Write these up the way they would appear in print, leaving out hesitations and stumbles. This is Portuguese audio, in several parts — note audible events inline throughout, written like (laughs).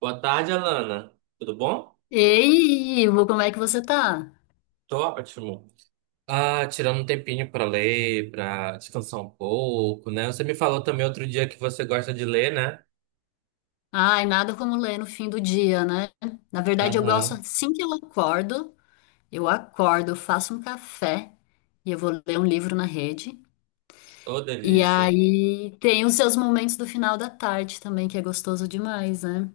Boa tarde, Alana. Tudo bom? Ei, Ivo, como é que você tá? Tô ótimo. Ah, tirando um tempinho pra ler, pra descansar um pouco, né? Você me falou também outro dia que você gosta de ler, né? Ai, nada como ler no fim do dia, né? Na verdade, eu gosto Aham. assim que eu acordo, eu acordo, eu faço um café e eu vou ler um livro na rede. Ô, E delícia. aí tem os seus momentos do final da tarde também, que é gostoso demais, né?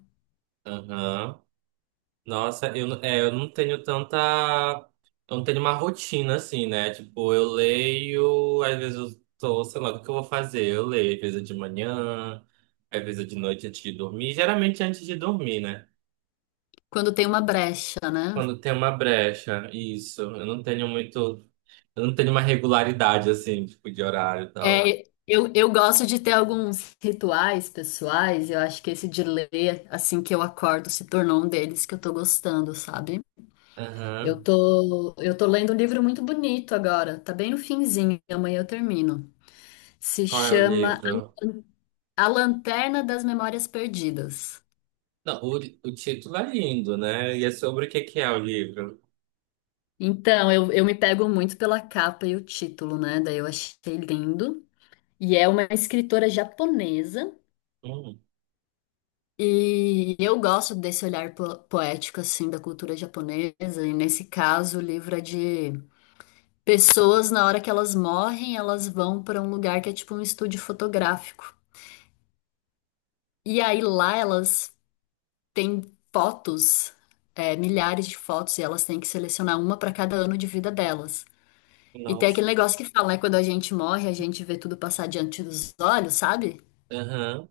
Aham. Nossa, eu, não- é, eu não tenho tanta. Eu não tenho uma rotina assim, né? Tipo, eu leio, às vezes eu tô, sei lá, o que eu vou fazer? Eu leio, às vezes é de manhã, às vezes é de noite antes de dormir. Geralmente é antes de dormir, né? Quando tem uma brecha, né? Quando tem uma brecha, isso. Eu não tenho muito. Eu não tenho uma regularidade, assim, tipo, de horário e tal. É, eu gosto de ter alguns rituais pessoais, eu acho que esse de ler assim que eu acordo se tornou um deles que eu tô gostando, sabe? Eu Aham. tô, eu tô lendo um livro muito bonito agora, tá bem no finzinho, amanhã eu termino. Se Qual é o chama livro? A Lanterna das Memórias Perdidas. Não, o título é lindo, né? E é sobre o que que é o livro? Então, eu me pego muito pela capa e o título, né? Daí eu achei lindo. E é uma escritora japonesa. Hum, E eu gosto desse olhar poético, assim, da cultura japonesa. E nesse caso, o livro é de pessoas, na hora que elas morrem, elas vão para um lugar que é tipo um estúdio fotográfico. E aí lá elas têm fotos, é, milhares de fotos, e elas têm que selecionar uma para cada ano de vida delas. E tem aquele nossa. negócio que fala, né? Quando a gente morre, a gente vê tudo passar diante dos olhos, sabe? Aham.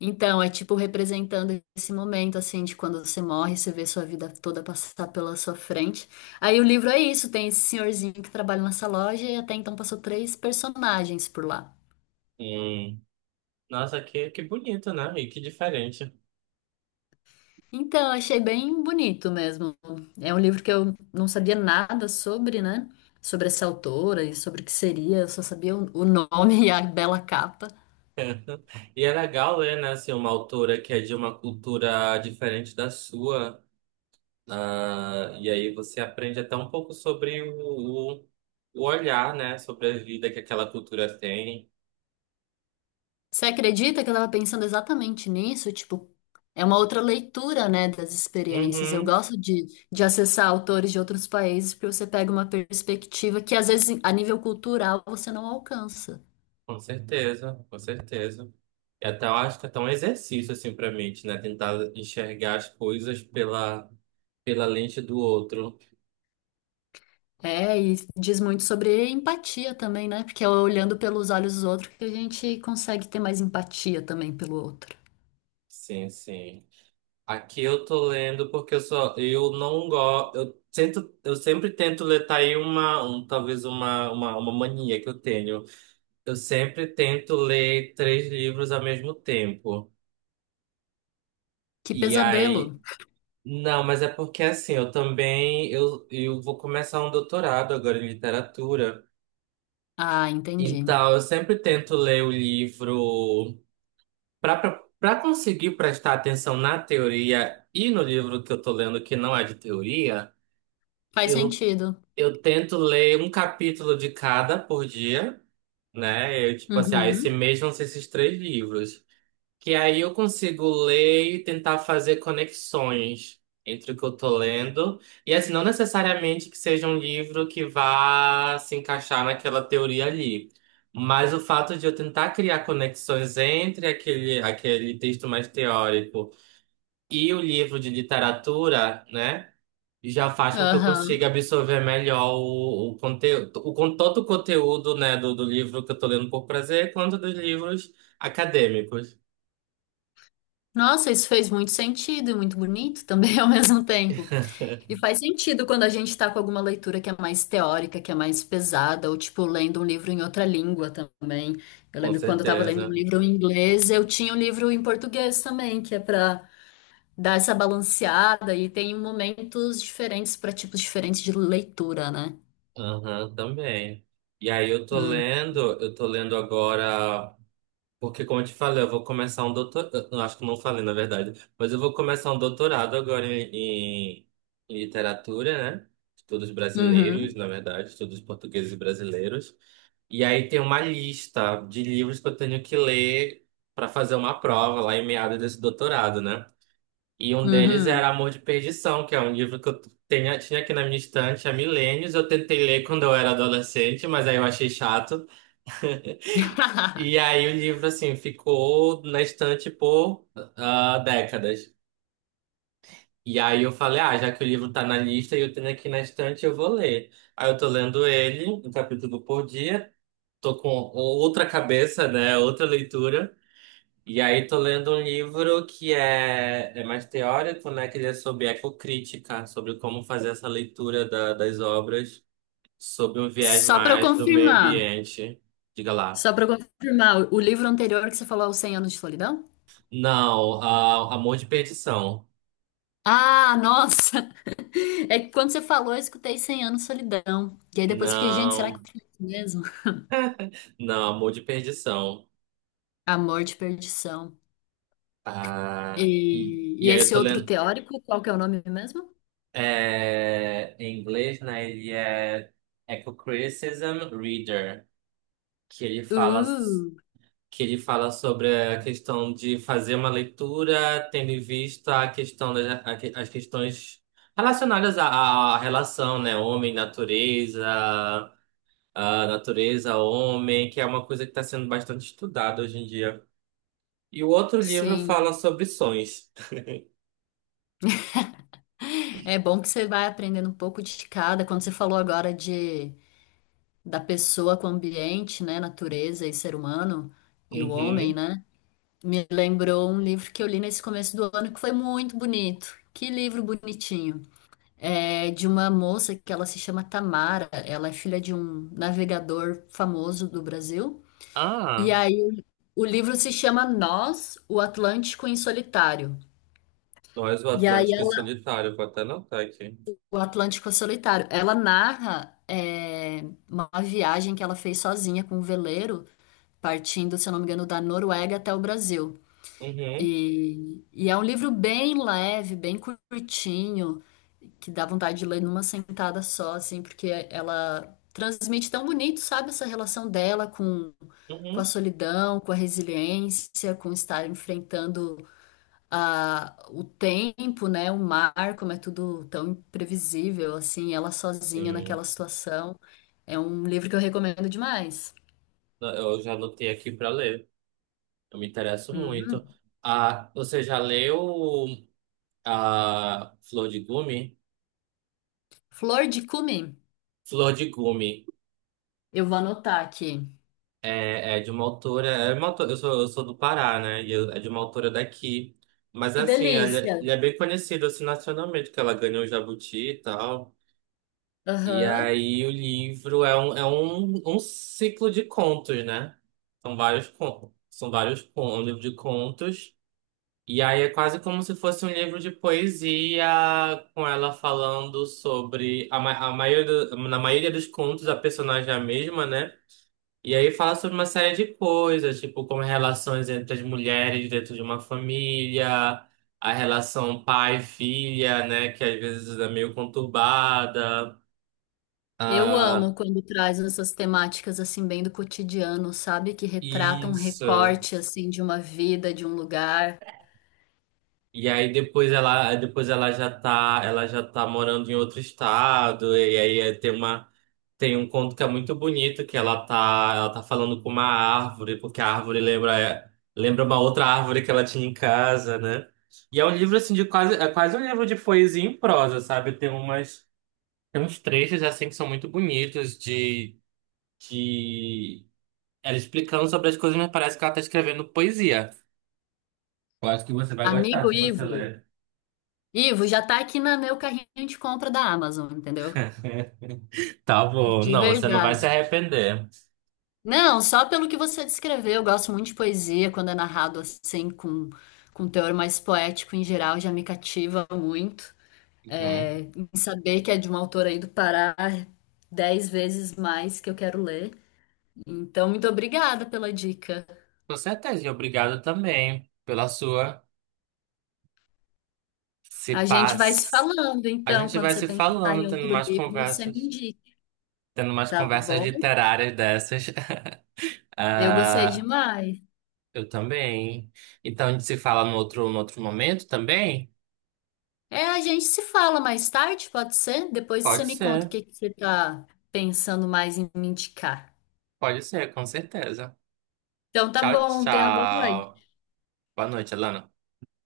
Então, é tipo representando esse momento, assim, de quando você morre, você vê sua vida toda passar pela sua frente. Aí o livro é isso, tem esse senhorzinho que trabalha nessa loja e até então passou três personagens por lá. Hum. Nossa, que bonito, né? E que diferente. Então, achei bem bonito mesmo. É um livro que eu não sabia nada sobre, né? Sobre essa autora e sobre o que seria. Eu só sabia o nome (laughs) e a bela capa. E é legal ler, né, assim, uma autora que é de uma cultura diferente da sua. Ah, e aí você aprende até um pouco sobre o olhar, né? Sobre a vida que aquela cultura tem. Você acredita que eu tava pensando exatamente nisso? Tipo, é uma outra leitura, né, das experiências. Eu Uhum, gosto de acessar autores de outros países porque você pega uma perspectiva que, às vezes, a nível cultural, você não alcança. com certeza, com certeza. E até eu acho que é até um exercício, assim, pra mente, né? Tentar enxergar as coisas pela, pela lente do outro. É, e diz muito sobre empatia também, né? Porque é olhando pelos olhos dos outros que a gente consegue ter mais empatia também pelo outro. Sim, sim. Aqui eu tô lendo porque eu não gosto, eu tento, eu sempre tento ler tá aí uma, um, talvez uma mania que eu tenho. Eu sempre tento ler três livros ao mesmo tempo. Que E aí. pesadelo. Não, mas é porque assim, eu também. Eu vou começar um doutorado agora em literatura. Ah, entendi. Então, eu sempre tento ler o livro para conseguir prestar atenção na teoria e no livro que eu tô lendo, que não é de teoria. Faz Eu, sentido. eu tento ler um capítulo de cada por dia, né? Eu, tipo assim, ah, esse Uhum. mês vão ser esses três livros. Que aí eu consigo ler e tentar fazer conexões entre o que eu tô lendo. E assim, não necessariamente que seja um livro que vá se encaixar naquela teoria ali. Mas o fato de eu tentar criar conexões entre aquele texto mais teórico e o livro de literatura, né? Já faz com que eu consiga Aham. absorver melhor o conteúdo, todo o conteúdo, né, do livro que eu tô lendo por prazer, quanto dos livros acadêmicos. Nossa, isso fez muito sentido e muito bonito também (laughs) ao mesmo tempo. (laughs) E faz sentido quando a gente tá com alguma leitura que é mais teórica, que é mais pesada, ou tipo lendo um livro em outra língua também. Eu Com lembro quando eu tava lendo um certeza. livro em inglês, eu tinha um livro em português também, que é pra dar essa balanceada e tem momentos diferentes para tipos diferentes de leitura, né? Aham, também. E aí Hum. Eu tô lendo agora, porque como eu te falei, eu vou começar um doutorado, não acho que não falei na verdade, mas eu vou começar um doutorado agora em, em literatura, né? Estudos brasileiros, Uhum, na verdade, estudos portugueses e brasileiros. E aí tem uma lista de livros que eu tenho que ler para fazer uma prova lá em meados desse doutorado, né? E um deles uhum. era Amor de Perdição, que é um livro que eu tinha aqui na minha estante há milênios. Eu tentei ler quando eu era adolescente, mas aí eu achei chato. E (laughs) aí o livro, assim, ficou na estante por ah, décadas. E aí eu falei, ah, já que o livro tá na lista e eu tenho aqui na estante, eu vou ler. Aí eu tô lendo ele, um capítulo por dia. Tô com outra cabeça, né? Outra leitura. E aí tô lendo um livro que é mais teórico, né? Que ele é sobre ecocrítica, sobre como fazer essa leitura das obras sob um viés Só para eu mais do meio confirmar, ambiente. Diga lá. só para eu confirmar, o livro anterior que você falou, é o Cem Anos de Solidão? Não, a Amor de Perdição. Ah, nossa! (laughs) É que quando você falou, eu escutei Cem Anos de Solidão. E aí depois eu fiquei, gente, será que Não, foi isso mesmo? não, Amor de Perdição. Amor de Perdição. Ah, e, E e aí eu esse tô outro lendo teórico, qual que é o nome mesmo? é, em inglês, né? Ele é Eco-Criticism Reader, que ele fala Uh, que ele fala sobre a questão de fazer uma leitura tendo em vista a questão as questões relacionadas à relação, né? Homem-natureza, a natureza-homem, que é uma coisa que está sendo bastante estudada hoje em dia. E o outro livro fala sim. sobre sonhos. É bom que você vai aprendendo um pouco de cada. Quando você falou agora de da pessoa com o ambiente, né, natureza e ser humano e o homem, Uhum. né? Me lembrou um livro que eu li nesse começo do ano que foi muito bonito. Que livro bonitinho. É de uma moça que ela se chama Tamara. Ela é filha de um navegador famoso do Brasil. E Ah, aí o livro se chama Nós, o Atlântico em Solitário. Nós, o E aí Atlântico e Solitário, vou até anotar aqui. O Atlântico é Solitário. Ela narra é, uma viagem que ela fez sozinha com um veleiro, partindo, se eu não me engano, da Noruega até o Brasil. Uhum, E é um livro bem leve, bem curtinho, que dá vontade de ler numa sentada só, assim, porque ela transmite tão bonito, sabe, essa relação dela com a uhum. solidão, com a resiliência, com estar enfrentando o tempo, né, o mar, como é tudo tão imprevisível, assim, ela sozinha Sim, naquela situação. É um livro que eu recomendo demais. eu já anotei aqui para ler. Eu me interesso Uhum. muito. Ah, você já leu a Flor de Gume? Flor de Cumim, Flor de Gume eu vou anotar aqui. é, é de uma autora. É uma autora eu sou do Pará, né? É de uma autora daqui. Mas Que assim, ela, delícia! Ele é bem conhecido assim, nacionalmente, que ela ganhou o Jabuti e tal. E Aham. aí o livro é um ciclo de contos, né? São vários contos. São vários contos, um livro de contos. E aí é quase como se fosse um livro de poesia, com ela falando sobre a maioria, na maioria dos contos a personagem é a mesma, né? E aí fala sobre uma série de coisas, tipo como relações entre as mulheres dentro de uma família, a relação pai-filha, né? Que às vezes é meio conturbada. Eu amo Ah, quando traz essas temáticas assim bem do cotidiano, sabe? Que retratam um isso. recorte assim de uma vida, de um lugar. E aí depois ela já tá morando em outro estado, e aí tem uma Tem um conto que é muito bonito, que ela tá falando com uma árvore, porque a árvore lembra uma outra árvore que ela tinha em casa, né? E é um livro assim de quase, é quase um livro de poesia em prosa, sabe? Tem umas, tem uns trechos assim que são muito bonitos de ela explicando sobre as coisas, mas parece que ela tá escrevendo poesia. Eu acho que você vai gostar Amigo se você Ivo, ler. Ivo já tá aqui na meu carrinho de compra da Amazon, entendeu? (laughs) Tá bom, De não, você não vai se verdade. arrepender. Não, só pelo que você descreveu, eu gosto muito de poesia, quando é narrado assim, com um teor mais poético em geral, já me cativa muito. Uhum. É, em saber que é de uma autora aí do Pará, 10 vezes mais que eu quero ler. Então, muito obrigada pela dica. Com certeza, e obrigado também pela sua se A gente vai se paz. falando, A então, gente quando vai você se pensar em falando, outro livro, você me indica, tendo mais tá conversas bom? literárias dessas. (laughs) Eu gostei Ah, demais. eu também. Então a gente se fala no outro, no outro momento também? É, a gente se fala mais tarde, pode ser? Depois você Pode me conta o ser, que que você tá pensando mais em me indicar. pode ser, com certeza. Então tá Tchau, bom, tenha uma boa noite. tchau. Boa noite, Alana.